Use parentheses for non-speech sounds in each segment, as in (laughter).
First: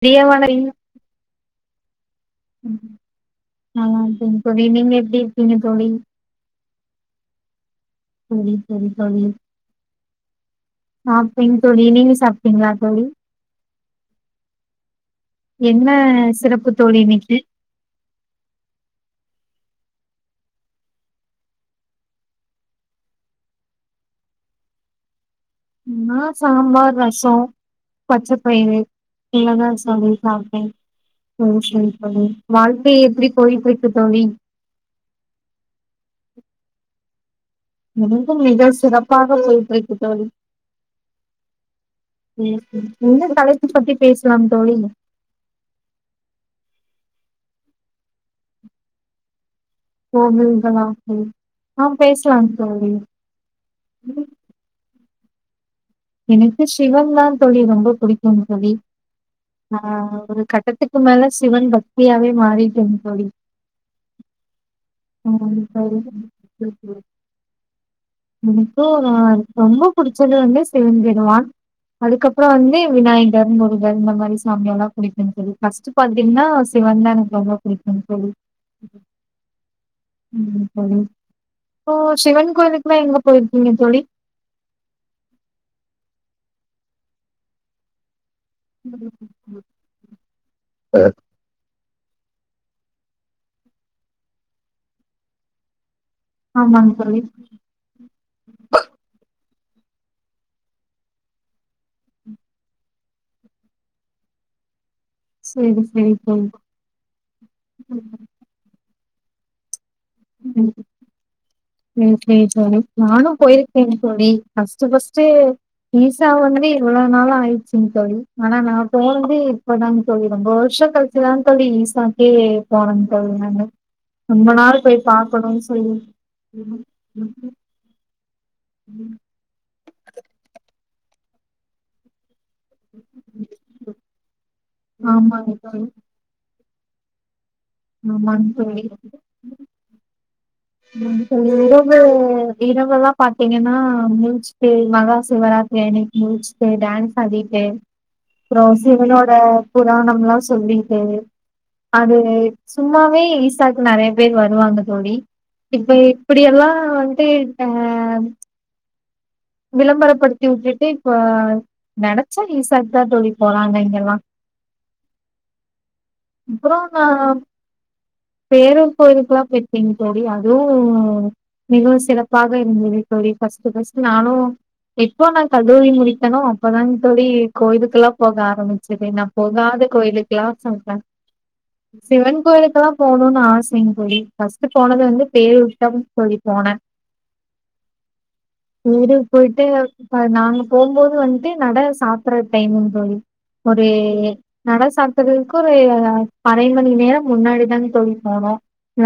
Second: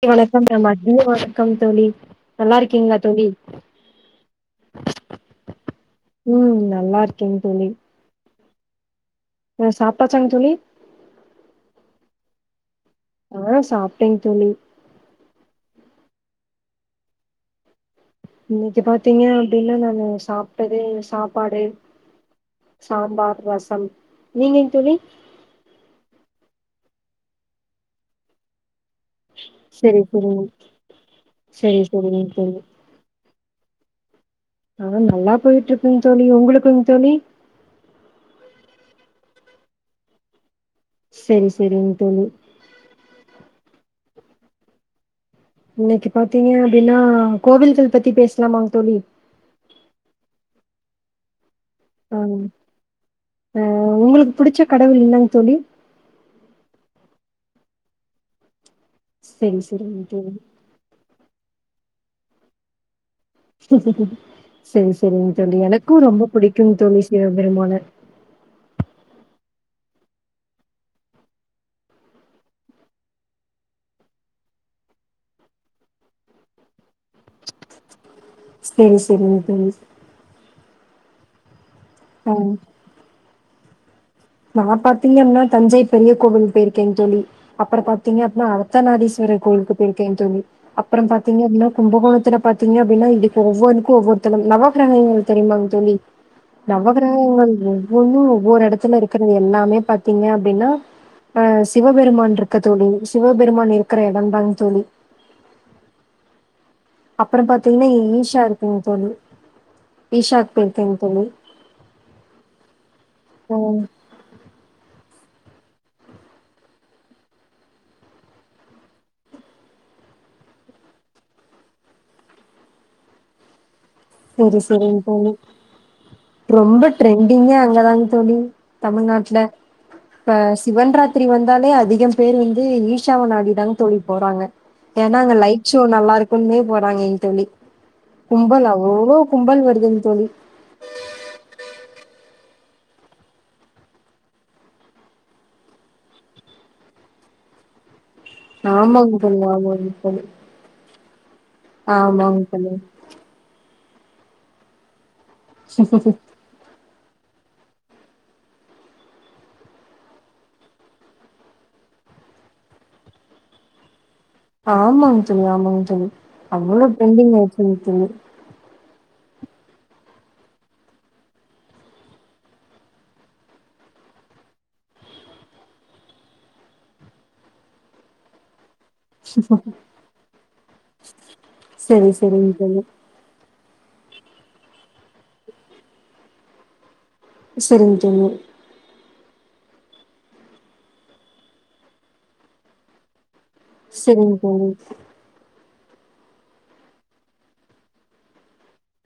ழி பிரிய வணக்கம் நம் (unintelligible) தோழி நல்லா இருக்கீங்களா தோழி ஆஹ் (unintelligible) நீங்க எப்டி இருக்கீங்க தோழி ம் நல்லா இருக்கேன்னு தோழி சரி சரி ஆ ஆ சாப்ட்டாச்சாங்க தோழி சாப்டேன் தோழி நீங்க சாப் (unintelligible) ஆஹ் சாப்பிட்டேங் தோழி என்ன சிறப்பு தோழி (unintelligible) இன்னைக்கு பாத்தீங்க அப்படின்னா நான் சாப்பிட்டது சாப்பாடு சாம்பார் ரசம் நீங்கைங் தோழி ஆ சாம்பார் ரசம் பச்ச பயறு சரி சரிங்க சரி (unintelligible) சரிங்க தோழி வாழ்க்கையை எப்டி (unintelligible) ஆ நல்லா போயிட்ருக்குங் தோழி உங்ளுக்குங் தோழி ரொம்ப மிக சிறப்பாக போய்ட்டு இருக்கு தோழி சரி சரிங்க தோழி உம் (unintelligible) தலைப் பத்தி பேசலாம் தோழி இன்னைக்கு பாத்தீங்க அப்படின்னா கோவில்கள் பத்தி பேசலாமாங் தோழி கோவில்களா ம் ஆஹ் ஆஹ் உங்களுக்கு புடிச்ச கடவுள் என் தோழி எனக்கு சிவன்லாம் த தோழி ரொம்ப பிடிக்கும் தோழி சரி சரிங்க ஆஹ் தோழி ஒரு கட்டத்துக்கு மேல சிவன் பக்தி அவ மாறிக்கு செரி செரிங்க தோழி எனக்கும் ரொம்ப புடிக்கும் தோழி சிவபெருமான் எனக்கு நா ரொம்ப புடிச்சது வந்து சிவன் பெருவான் அதுக்கப்புறம் வந்து விநாயகர் முருகன் இந்த மாதிரி சாமிய எல்லாம் புடிக்கும் தோழி ஃபர்ஸ்ட் பாத்தீங்கன்னா சிவன் தான் எனக்கு ரொம்ப பிடிக்கும்ன்னு தோழி செரி செரிங்க தோழி ஆ ஓ சிவன் கோவிலுக்குல்லாம் எங்க போயிரு நீங்க தோழி நான் பாத்தீங்கனா தஞ்சை பெரிய கோவில் போயிருக்கேன் தோழி அப்புறம் பாத்தீங்க அத்தநாதீஸ்வரர் கோயிலுக்கு போய் இருக்கேன் தோழி அப்புறம் பாத்தீங்கனா கும்பகோணத்துல பாத்தீங்க அப்படின்னா இங்க்கு ஒவ்வொருக்கும் ஒவ்வொருத்தளம் நவகிரகங்கள் தெரியுமாங்க சொல்லி ஆமாங்க தோழி. நவகிரகங்கள் ஒவ்வொன்னும் ஒவ்வொரு இடத்துல இருக்கு தோழி எல்லாமே பாத்தீங்க அப்படின்னா அஹ் சிவபெருமான் இருக்க தோழி சிவபெருமான் இருக்கிற இடம் தாங்க தோழி செரி செரி தோழி அப்புறம் பாத்தீங்கன்னா ஈஷா இருக்குங்கு தோழி விஷாக போயிருக்கேன் தோழி செரி செரி தோழி நானும் ஆ போயிருக்கேன் தோழி ஹஸ்பண்ட் ஸ்ட் ஈசா வந்து இவ்வளவு நாளும் ஆயிடுச்சுன்னு தோழி ஆனா நான் போனது இப்பதான் தோழி ரொம்ப வருஷம் கழிச்சுதான் தோழி ஈசாக்கே போனேன்னு தோழி நானு ரொம்ப சரி நாள் போய் சரிங்க தோழி பாக்கணும்ன்னனு சொல்லி ரொம்ப ட்ரெண்டிங்க அங்க தான்ங்க ம் தமிழ்நாட்ல அ சிவன்ராத்திரி வந்தாலே அதிகம் பேர் வந் ஈஷாவ நாடி தா தோழி போறாங்க ஏனா அங்க ஆமாங்க லைட் ஷோ நல்லா இருக்கு போறாங்க தோழி ஆமாங் தோழி எவ்ளோ கும்பல் வருதுங்க தோழி இரவு இரவெல்லா பாத்தீங்கனா முல்ச்சிட்டு மகா சிவராத்திரி அன்னைக்கு முல்ச்சிட்டு டான்ஸ் ஆடிட்டு அப்றோ ஆமாங்க சிவனோட தோழி ஆமாங்க தோழி புராணம் எல்லா சொல்லி உம் அது ஆமாங்க தோழி சும்மாவே ஈசாக் கு நெறைய பேர் வருவாங்க தோழி இப்ப இப்படி எல்லா எப்டி இருக்காங்க விளம்பரப்படுத்தி உட்டுட்டு இப்ப நெனைச்சா ஈசாக்குதா தோழி போறாங்க இங்கெல்லா ஆமாங்க தோழி ஆமாங்க தோழி அப்றோ அவ்ளோ ட்ரெண்டிங் ஆயிடுச்சுங்க தோழி கோயிலுக்கெல்லா போயிருக்கேங்க தோழி அதுவு மிகவு சிறப்பாக இருந்தது தோழி ஃபஸ்ட்டு ஃபஸ்ட் நானு எப்போ நா கல்லூரி முடித்தனோ அப்பதாங் தோழி கோயுலுக்கெல்லா போக ஆரமிச் சது நா போகாத கோயிலுக்கெல்லா சொல்றே சரி சிவன் சரிங்க தோழி கோயிலுக்கெல்லா போணுனு ஆச செரிங்க தோழி ஃபஸ்ட் போனது வந்து பேரூர்க்குதானுங் தோழி போன செரிங்க தோழி பேரூர் போயிட்டு அது நாங்க போம்போது வன்ட்டு நட சாத்தற டைமுங்க தோழி ஒரு சரிங்க தோழி நட சாத்தறது க்கு ஒரு அரை மணி நேரோ முன்னாடி தாங்க தோழி போனோ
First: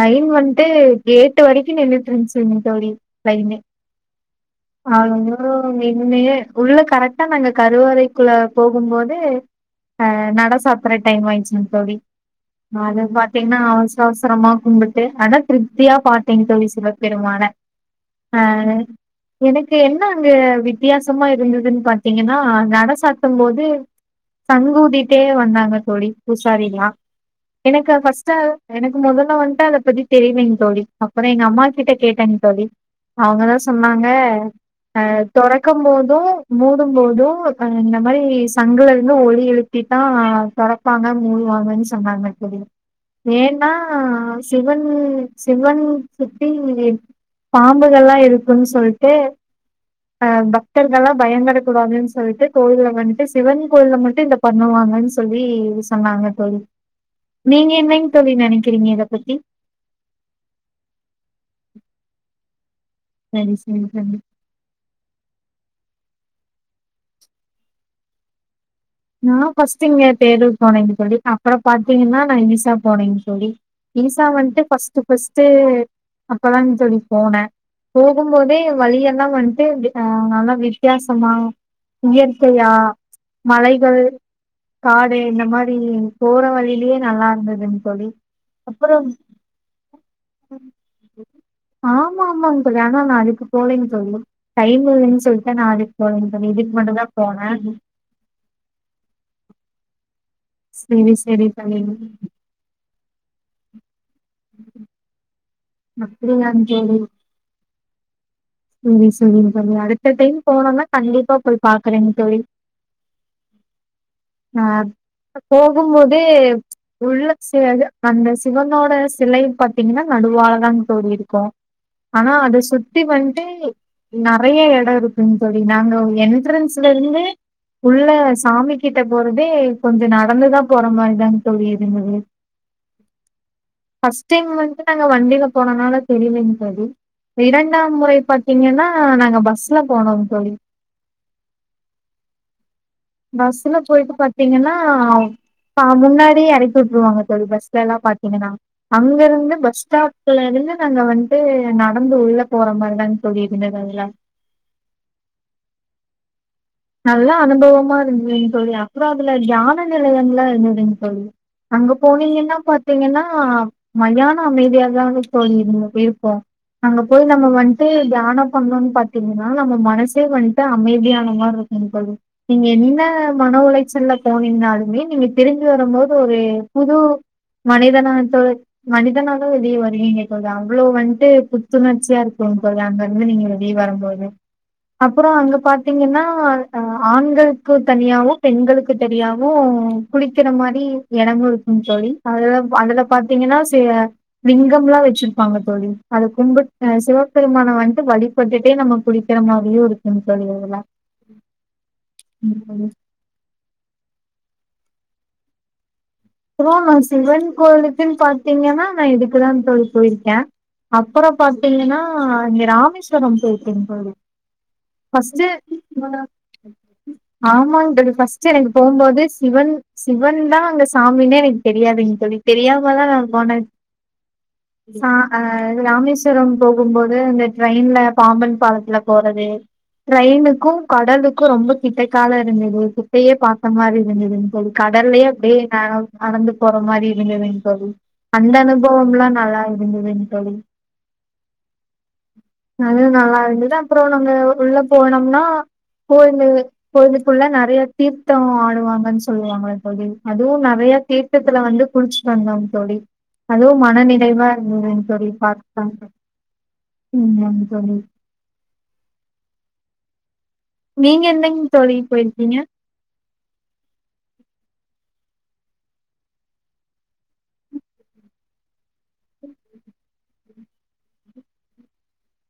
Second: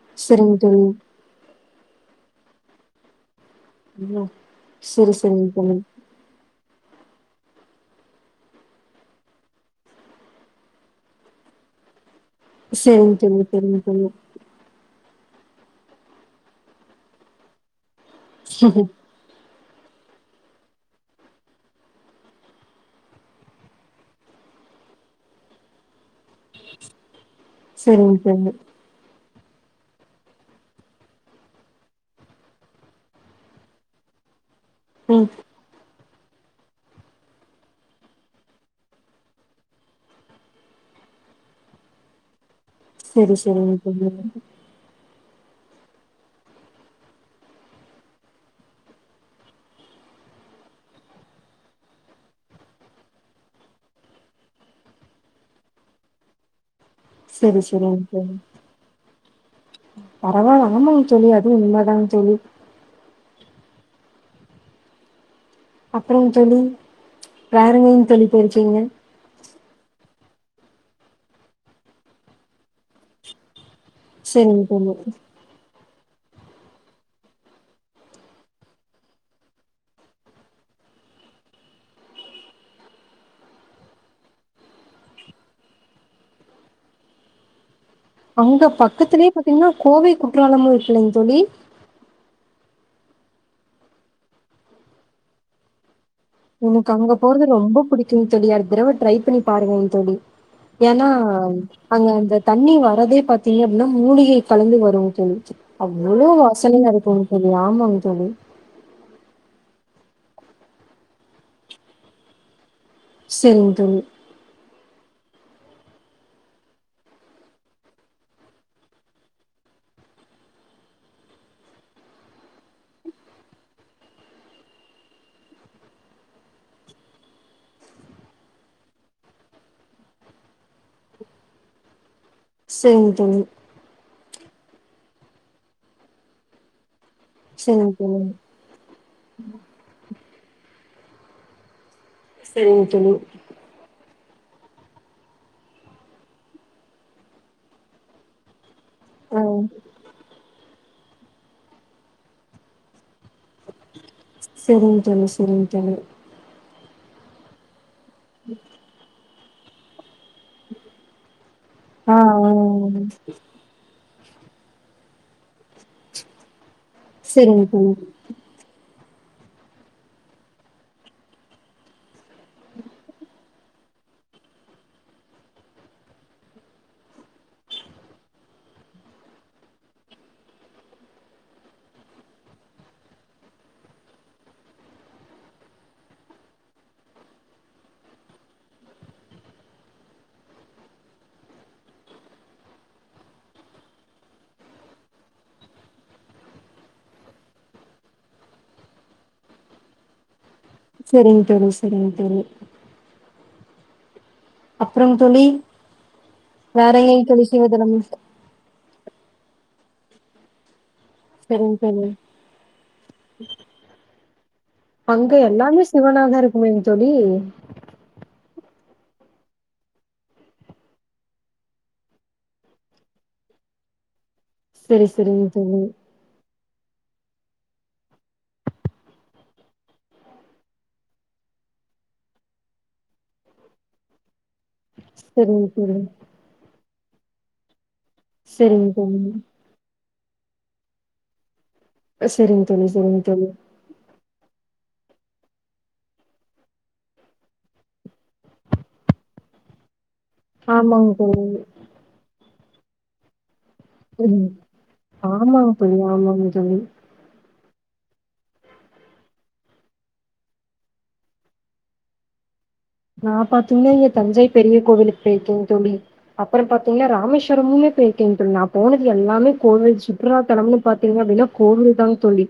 லைன் சரிங்க வன்ட்டு தோழி கேட்டு வரை க்கி நின்னுட்ருந்துச்சுங்க தோழி லைனு ஐயோ அதுவு மின்னயே உள்ள கரெட்டா நாங்க கருவறைக்குள்ள போகும் போது அ நட சாத்தற டைம் ஆயிடுச்சுங்க தோழி அது சரிங்க தோழி பாத்தீங்கன்னா சரிங்க அவசர தோழி அவசரமா கும்பிட் டு ஆனா திருப்தியா பாத்தேங்க தோழி சிவபெருமான ஆ எனக்கு என்ன அங்க வித்தியாசமா இருந்ததுன் பாத்தீங்கன்னா நட சாத்தும் போது சங்கூதிட்டே வந்தாங்க தோழி புசாரிலா எனக்கு சரிங்க ஃபஸ்ட்டா தோழி எனக்கு மொதல் ல வன்ட்டு அத பத்தி தெரியலைங் தோழி அப்புற எங்க அம்மாகிட்ட கேட்டேங்க தோழி அவங்கதா சொன்னா ங்க ஆ ம் தொறக்கம் போ தும் மூடும் போதும் ஆ இந்த மாரி சங்குல இருந்து ஒலி எழுப்பித்தா தொற்பபாங்க மூடுவாங்கன்னு சொன்னாங்க தோழி சரி ஏன்னா சரிங்க தோழி சிவன் சிவன் சுத்தி பாம்புகள்லா இருக்குன்னு சொல்ட்டு அஹ் பக்தர்கள்லா பயந்தறக் கூடாதுன்னு சொல்ட்டு கோயில்ல வந்துட்டு சிவன் கோயில்ல மட்டு இத பண்ணுவாங்கன்னு சொல்லி சொன்னாங்க தோழி சரி நீங்க சரிங்க என்னங்க தோழி நெனைக்கிறீங்க இத பத்தி பரவால்ல ஆமாங்க தோழி அதுவு உண்மதாங்க தோழி சரி சரி தோழி அப்புறங் தோழி வேற எங்கங்க தோழி போயிருக்கீங்க நா ஃபர்ஸ்ட் இங்க பேருர் போனேங்க தோழி அப்புற பாத்தீங்கன்னா நா ஈஷா போனேங்க தோழி ஈஷா வண்ட்டு சரிங்க ஃபஸ்ட் தோழி ஃபஸ்ட்டு அப்பதான்ங்க தோழி போன. போகும் போதே வழியெல்லா வந்துட்டு ஹ நல்லா வித்தியாசமா இயற்கையா மலை. கள் காடு இந்த மாரி போற வழியிலயே நல்லா இருந்தது. அங்க பக்கத்துலயே பாத்தீங்கன்னா கோவை குற்றாலமும் இருக்குதூங்க தோழி. ஆமா ஆமாங்க ஆனா நானு அதுக்கு போகலிங்க தோழி. டைம் இல்லைன்னு சொல்லிட்ட நானு. எனக்கு அங்க போறது ரொம்ப புடிக்குங்க தோழி அடுத்த தடவ. ட்ரை பண்ணி பாருங்களேன் தோழி. ஏன்னா செரி செரி தோழி அங்க அந்த தண்ணி வரதே பாத்தீங்க அப்படின்னா மூலிகை கலந்து வரு தோழி. அவ்ளோ அப்படியாங் வாசனையா இருக்கும் தோழி ஆமாங்க தோ. தோழி. சேரி சேரிங்க தோழி அடுத்த டைம் போனோம்னா கண்டிப்பா போய் பாக்குறேங்க தோழி. சிந்து. போகும்போதே உள்ள ச அந்த சிவனோட சிலை பாத்தீங்கன்னா நடுவழதான் தோழி இருக்கு. ஆனா அத சுத்தி வந்து. து நறைய இடம் இருக்குன்ங்க தோழி நாங்க என்ட்ரன்ஸ்ல இருந்து உள்ள சாமி கிட்ட போறதே கொஞ்சோ நடந்துதா போற மாரிதாங் தோழி இருந்தது. சேரிங்க தோழி. ஃபர்ஸ்ட் வந்து நாங்க வண்டியில போனனால தெரியலங்க தோழி. சரிங்க இரண்டாம் முறை. தோழி ப்பீங்கன்னா நாங்க பஸ்ல போனோம் தோழி. செரிங்க. தோழி பஸ்ல்ல போயிட்டு பாத். தீங்கன்னா முன்னாடி எறக்கி வுட்டுருவாங்க தோழி பஸ்லல்லா பாத்தீங்கன்னா. அங்க ஆ இருந்து பஸ் ஸ்டாப்ல இருந்து. வந்துட்டு நடந்து உள்ள போற மாரிதாங். தோழி இருந்தது அதுல சேரிங்க தோழி சேரிங்க தோழி. நல்ல அனுபவமா. இல்லீங்க தோழி அப்றோ. அதுல தியான நிலயம் எல்லாம் இருந்துங் தோழி. அங்க ஆ ஆ போனீங்கன்னா பாத்தீங்கன்னா. மையான அமைதியாதாங்க தோழி. (unintelligible) அங்க போய் நம்ம செரிங்க வந்துட்டு தோழி தியானம் பண்ணணும்ன்னு பாத். திங்கனா நம்ம மனசே வந்துட்டு அமைதியான மாரி இருக். து நீங்க என்ன மன உளைச்சல்ல போனீங்கனாலுமே நீங்க திரும்பி வரும்போது ஒரு புது மனிதனத்தோட மனிதனால வெளியே வரீங்க கேட்கது அவ்வளோ வந்துட்டு புத்துணர்ச்சியா இருக்குங் தோழி அங்க இருந்து நீங்க வெளியே வரும்போது அப்பறோ அங்க பாத்தீங்கன்னா. அஹ ஆண்களுக்கு தனியாவு பெண்களுக்கு தனியாவு குளிக்கிற மாரி இடமு இருக்குங் தோழி அதுல அதுல பாத்தீங்கன்னா லிங்கம் லா வச்சிருப்பாங்க தோழி. அத கும்பிட்டு சிவபெருமான வந்துட்டு வழிபட்டுட்டே நம்ம குளிக்கர மாரியே இருக்குங்க தோழி அதெல்லா. சேரிங் தோழீஸ். தெரியு தெரியு. அப்பறோங் தோழி. அதா நா வேற எங்கங்க சிவன் தோழி சிவதனம் கோயிலுக்குன்னு பார்த்தீங்கன்னா நான் இதுக்குதான் தோழி போயிருக்கே அப்பறம் செரிங்க பாத்தீங்கன்னா தோழி இங்க ராமேஸ்வரம் போயிற்க தோழி அங்க ஃபர்ஸ்ட்டு எல்லாமே ஆ சிவனா தா இருக்குமேங் தோலி ஆமாங் தோழி ஃபர்ஸ்ட் எனக்கு போம்போது சிவன் சிவன் தான் அங்க சாமினே எனக்கு தெரியாதுங் தோலி தெரியாமாதான் நான் போனேன் ச செரி செரிங்க அஹ் தோழி ராமேஸ்வரம் போகும்போது அந்த ட்ரெயின்ல பாம்பன் பாலத்துல போறது ட்ரெயினுக்கும் கடலுக்கும் ரொம்ப கிட்டைக்கால இருந்தது கிட்டையே பார்த்த மாரி இருந்தது ஒரு கடலயே அப்டே செரிங்க தோழி (unintelligible) மாரியிருந்துங்க தோலி அந்த செரிங்க அனுபவம் தோழி லா நல்லா இருந்ததுன்னு தோழி செரிங்க தோழி அது செரிங்க நல்லா தோழி இருந்தது அப்பறோ நம்ம உள்ள போனம்னா போறது போறதுக்குள்ள நறைய தீர்த்தோ ஆடுவாங்கன்னு சொல்லுவாங்கல தோலி அதுவும் நிறைய ஆமாங்க தோழி தீர்தத்துல வந்து குளிச்ட்டு வந்தோ தோலி அதுவும் மனநிறைவா ம் இருந்தது தோலி ஆமாங்க பாக்க தோழி ஆமாங்க தோழி ம் தோழி நீங்க எந்தங்கு தோழி போயிருக்கீங்க நான் பாத்தீங்கன்ன இங்க தஞ்சை பெரிய கோவிலுக்கு போயிருக்கேங் தோழி அப்பறொ பாத்தீங்கன்னா ராமேஸ்வரமுமே போயிருக்கேங் தோழி நான் போனது எல்லாமே கோவில் சுற்றுலா தலம்னு பார்த்தீங்கன்னா கோவில் தான் தோழி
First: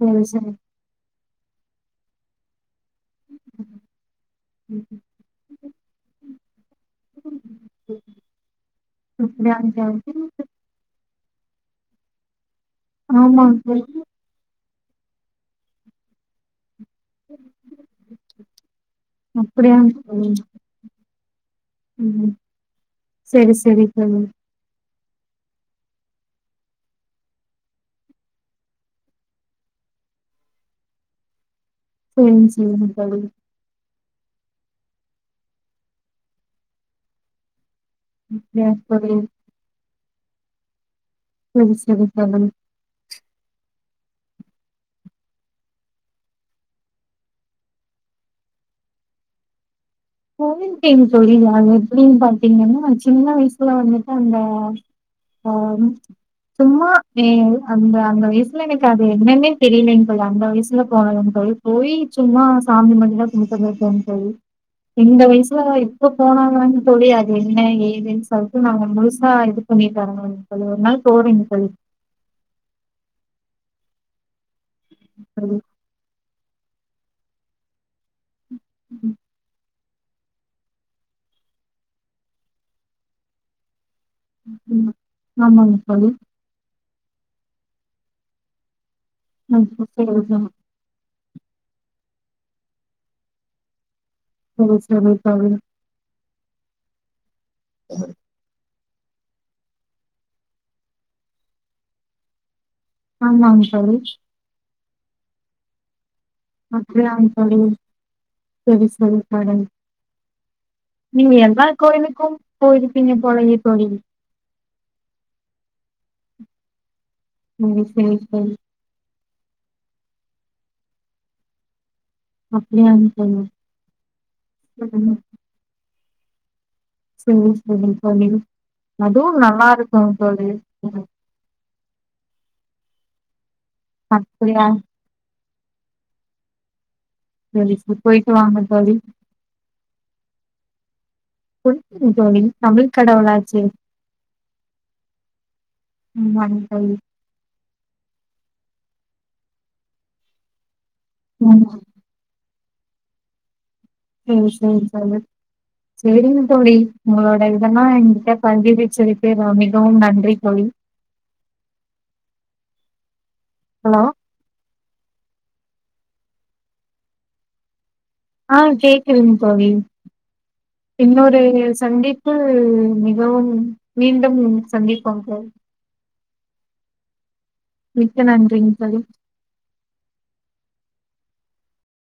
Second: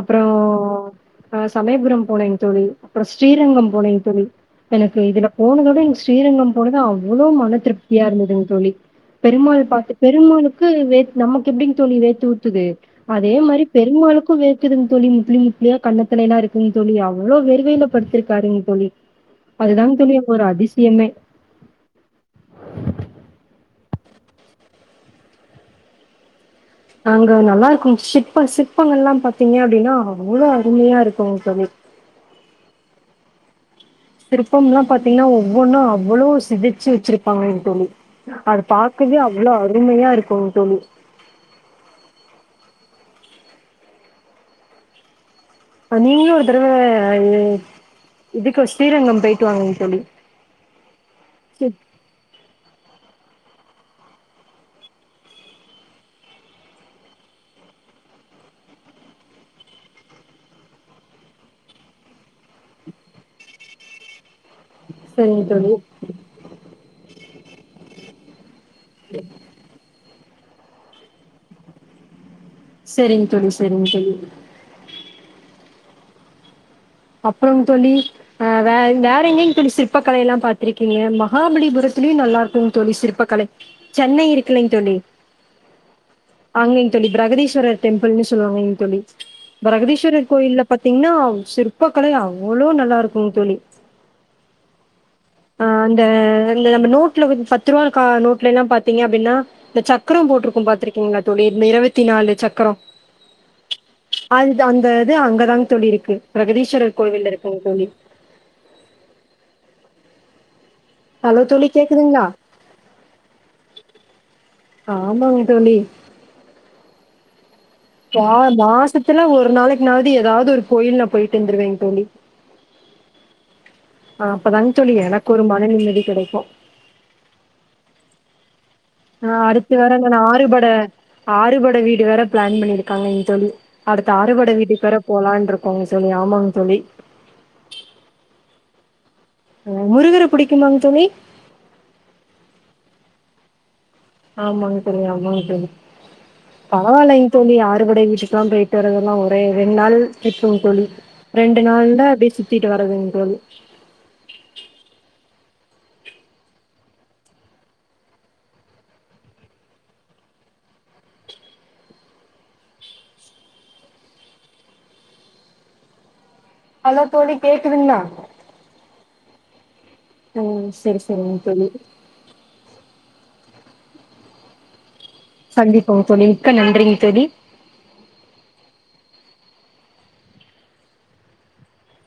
அப்புறம் ஆஹ் சமயபுரம் போனேங்க தோழி அப்புறம் ஸ்ரீரங்கம் போனேங் தோழி எனக்கு இதுல போனத ம் ஸ்ரீரங்கம் அவ்வளோ மன திருப்தியா இருந்ததுன்னு தோழி பெருமாள் அப்படியாங் பாத்த தோழி பெருமாளுக்கு வே நமக்கு எப்படிங் தோழி வேர்த்து ஊத் துது அதே ஆமாங் மாரி தோழி பெருமாளுக்கும் வேர் து தோழி முப்ளி முப்பளியா கண்ணத்தலல்லாம் இருக்கு தோழி அவ்வளவு வேர்வையில படுத்திருக்காருங் தோழி அதுதான் தோழி அப்ப ஒரு அதிசயமே ம் சரி சரி தோழி அங்க நல்லா இருக்கும் சிற்ப சிற்பங்கள்லா பாத்தீங்க அப்டின்னா அவ்ளோ அருமையா இருக்குங் தோழி செரிங் செரிங்க தோழி சிற்பம் எல்லா பாத்தீங்கன்னா ஒவ்வொன்னு அவ்ளோ செதுச்சு வச்சிருப்பாங்கங் தோழி அத அப்படியா பாக்கவே தோழி அவ்ளோ அருமையா இரு கும் தோழி செரி செரி தோழி அ நீங்களு ஒரு தடவ அ இதுக்கு ஸ்ரீரங்கம் போயிட்டு வாங்கங் தோழி போயிருக்கேங் தோழி நா சரி, எப்டினு பாத்தீங்கனா சின்ன வயசுல வந்துட்டு அந்த ஆஹ் சும்மா மே அந்த அந்த வயசுல எனக்கு அது என்னன்னே தெரியலைங்க தோழி அந்த வயசுல போனது அந்த கோயில் போயி சும்மா சாமி முன்னாடியெல்லா கும்புட்டு வந்திருக்கே தோழி இந்த சரிங்க வயசுல தோழி. இப்ப போனாதான தோழி அது என்ன ஏதுன்னு சொ (unintelligible) நாங்க முழுசா இது பண்ணிட்டு (unintelligible) அப்ப ஒரு நாள் போவீங்க தோழி சரிங்க தோழி சரிங்க தோழி (unintelligible) அப்பறங் தோழி ஆஹ் வே வேற எங்கயிங் தோழி சி ற்பக்கலை எல்லா பாத்திருக்கீங்க மகாபலிபுரத்திலயு நல்லா இருக்குங் தோழி சிற்பக்கலை சென்னை இருக்குல்லைங்க உம் தோழி ம் ஆமாங்க தோழி அங்கேங்க தோழி பிரகதீஸ்வரர் டெம்பிள்னு சொல்லுவாங்கங் தோழி ம், சரி பிரகதீஸ்வர் தோழி. கோயில்ல பாத்திங்கன்னா சிற் பக்கலை அவ்ளோ நல்லா இருக்குங் தோழி ம் செரி தோழி இல்ல நம்ம நோ ட்ல பத்து ரூபா கா நோட்லல்லா பாத் தீங்க அப்டின்னா இந்த சக்கரம் போட்ருக்கும் பாத்திருக்கீங்களா தோழி இந்த இருபத்தி நாலு சக்கரோ ஆமாங் தோழி த இது அங்கதாங் தோழி இருக்கு பிரகதீஸ்வரர் அப்படியாங்க கோவில்ல தோழி இருக்குங்க செரி செரி தோழி நீங்க ஹலோ எல்லா தோழி கேக்குதுங்களா கோயிலுக்கும் போயிருப்பீங்க போலயே தோழி ஆமாங்க தோழி ம் செரி செரி துல ஒரு நாளைக்குனாவது ஏதாவது ஒரு கோயில் நா போயிட்டு வந்துருவேங் தோழி அப்படியாங்க தோழி ஆஹ் அப்பதாங்க தோழி ம், எனக்கு ஒரு மன நிம்மதி கிடைக்கு சரி சரி தோலி அடுத்து வர நா ஆறுபட ம், ஆறுபட வீட் ஐந்து வேற பிளான் பண்ணிருக்காங்க தோலி அடுத்த ஆறுபட அப்படியா வீட்டுக்கு வேற போலான்றுக்கு (unintelligible) தோலி ஆமாங்க தோலி செரி போய்ட்டு வாங்க தோலி முருகர புடிக்குமாங்க தோலி புடிக்குங்க தோழி தமிழ் கடவுளாச்சே ஆமாங்க தோலி ஆமாங்க தோலி ஆமாங்க தோழி பரவாலைங்க தோலி அறுபடை வீட்டுக்குல்லாம் போயிட்டு வரனும்னா ஒரே ரெண்டு நாள் திதுவும் தோலி ரெண்டு ம் நாள்ல பீச் சுத்திட்டு வரனுங்க தோலி சரி சரி தோலி சரிங்க தோலி உங்களோட இதெல்லாம் எங்கிட்ட பதிவிச்சதுக்கு மிகவும் நன்றி தோழி ஹலோ ஹலோ தோழி கேக்குதுங்களா ஆஹ் கேட்குதுங்க தோழி ம் சரி இன்னொரு சரிங்க தோழி சந்திப்பு மிகவும் மீண்டும் சந்திப் சந்திப்போம் தோலி மிக்க நன்றிங்க தோலி மிக்க நன்றிங்க தோலி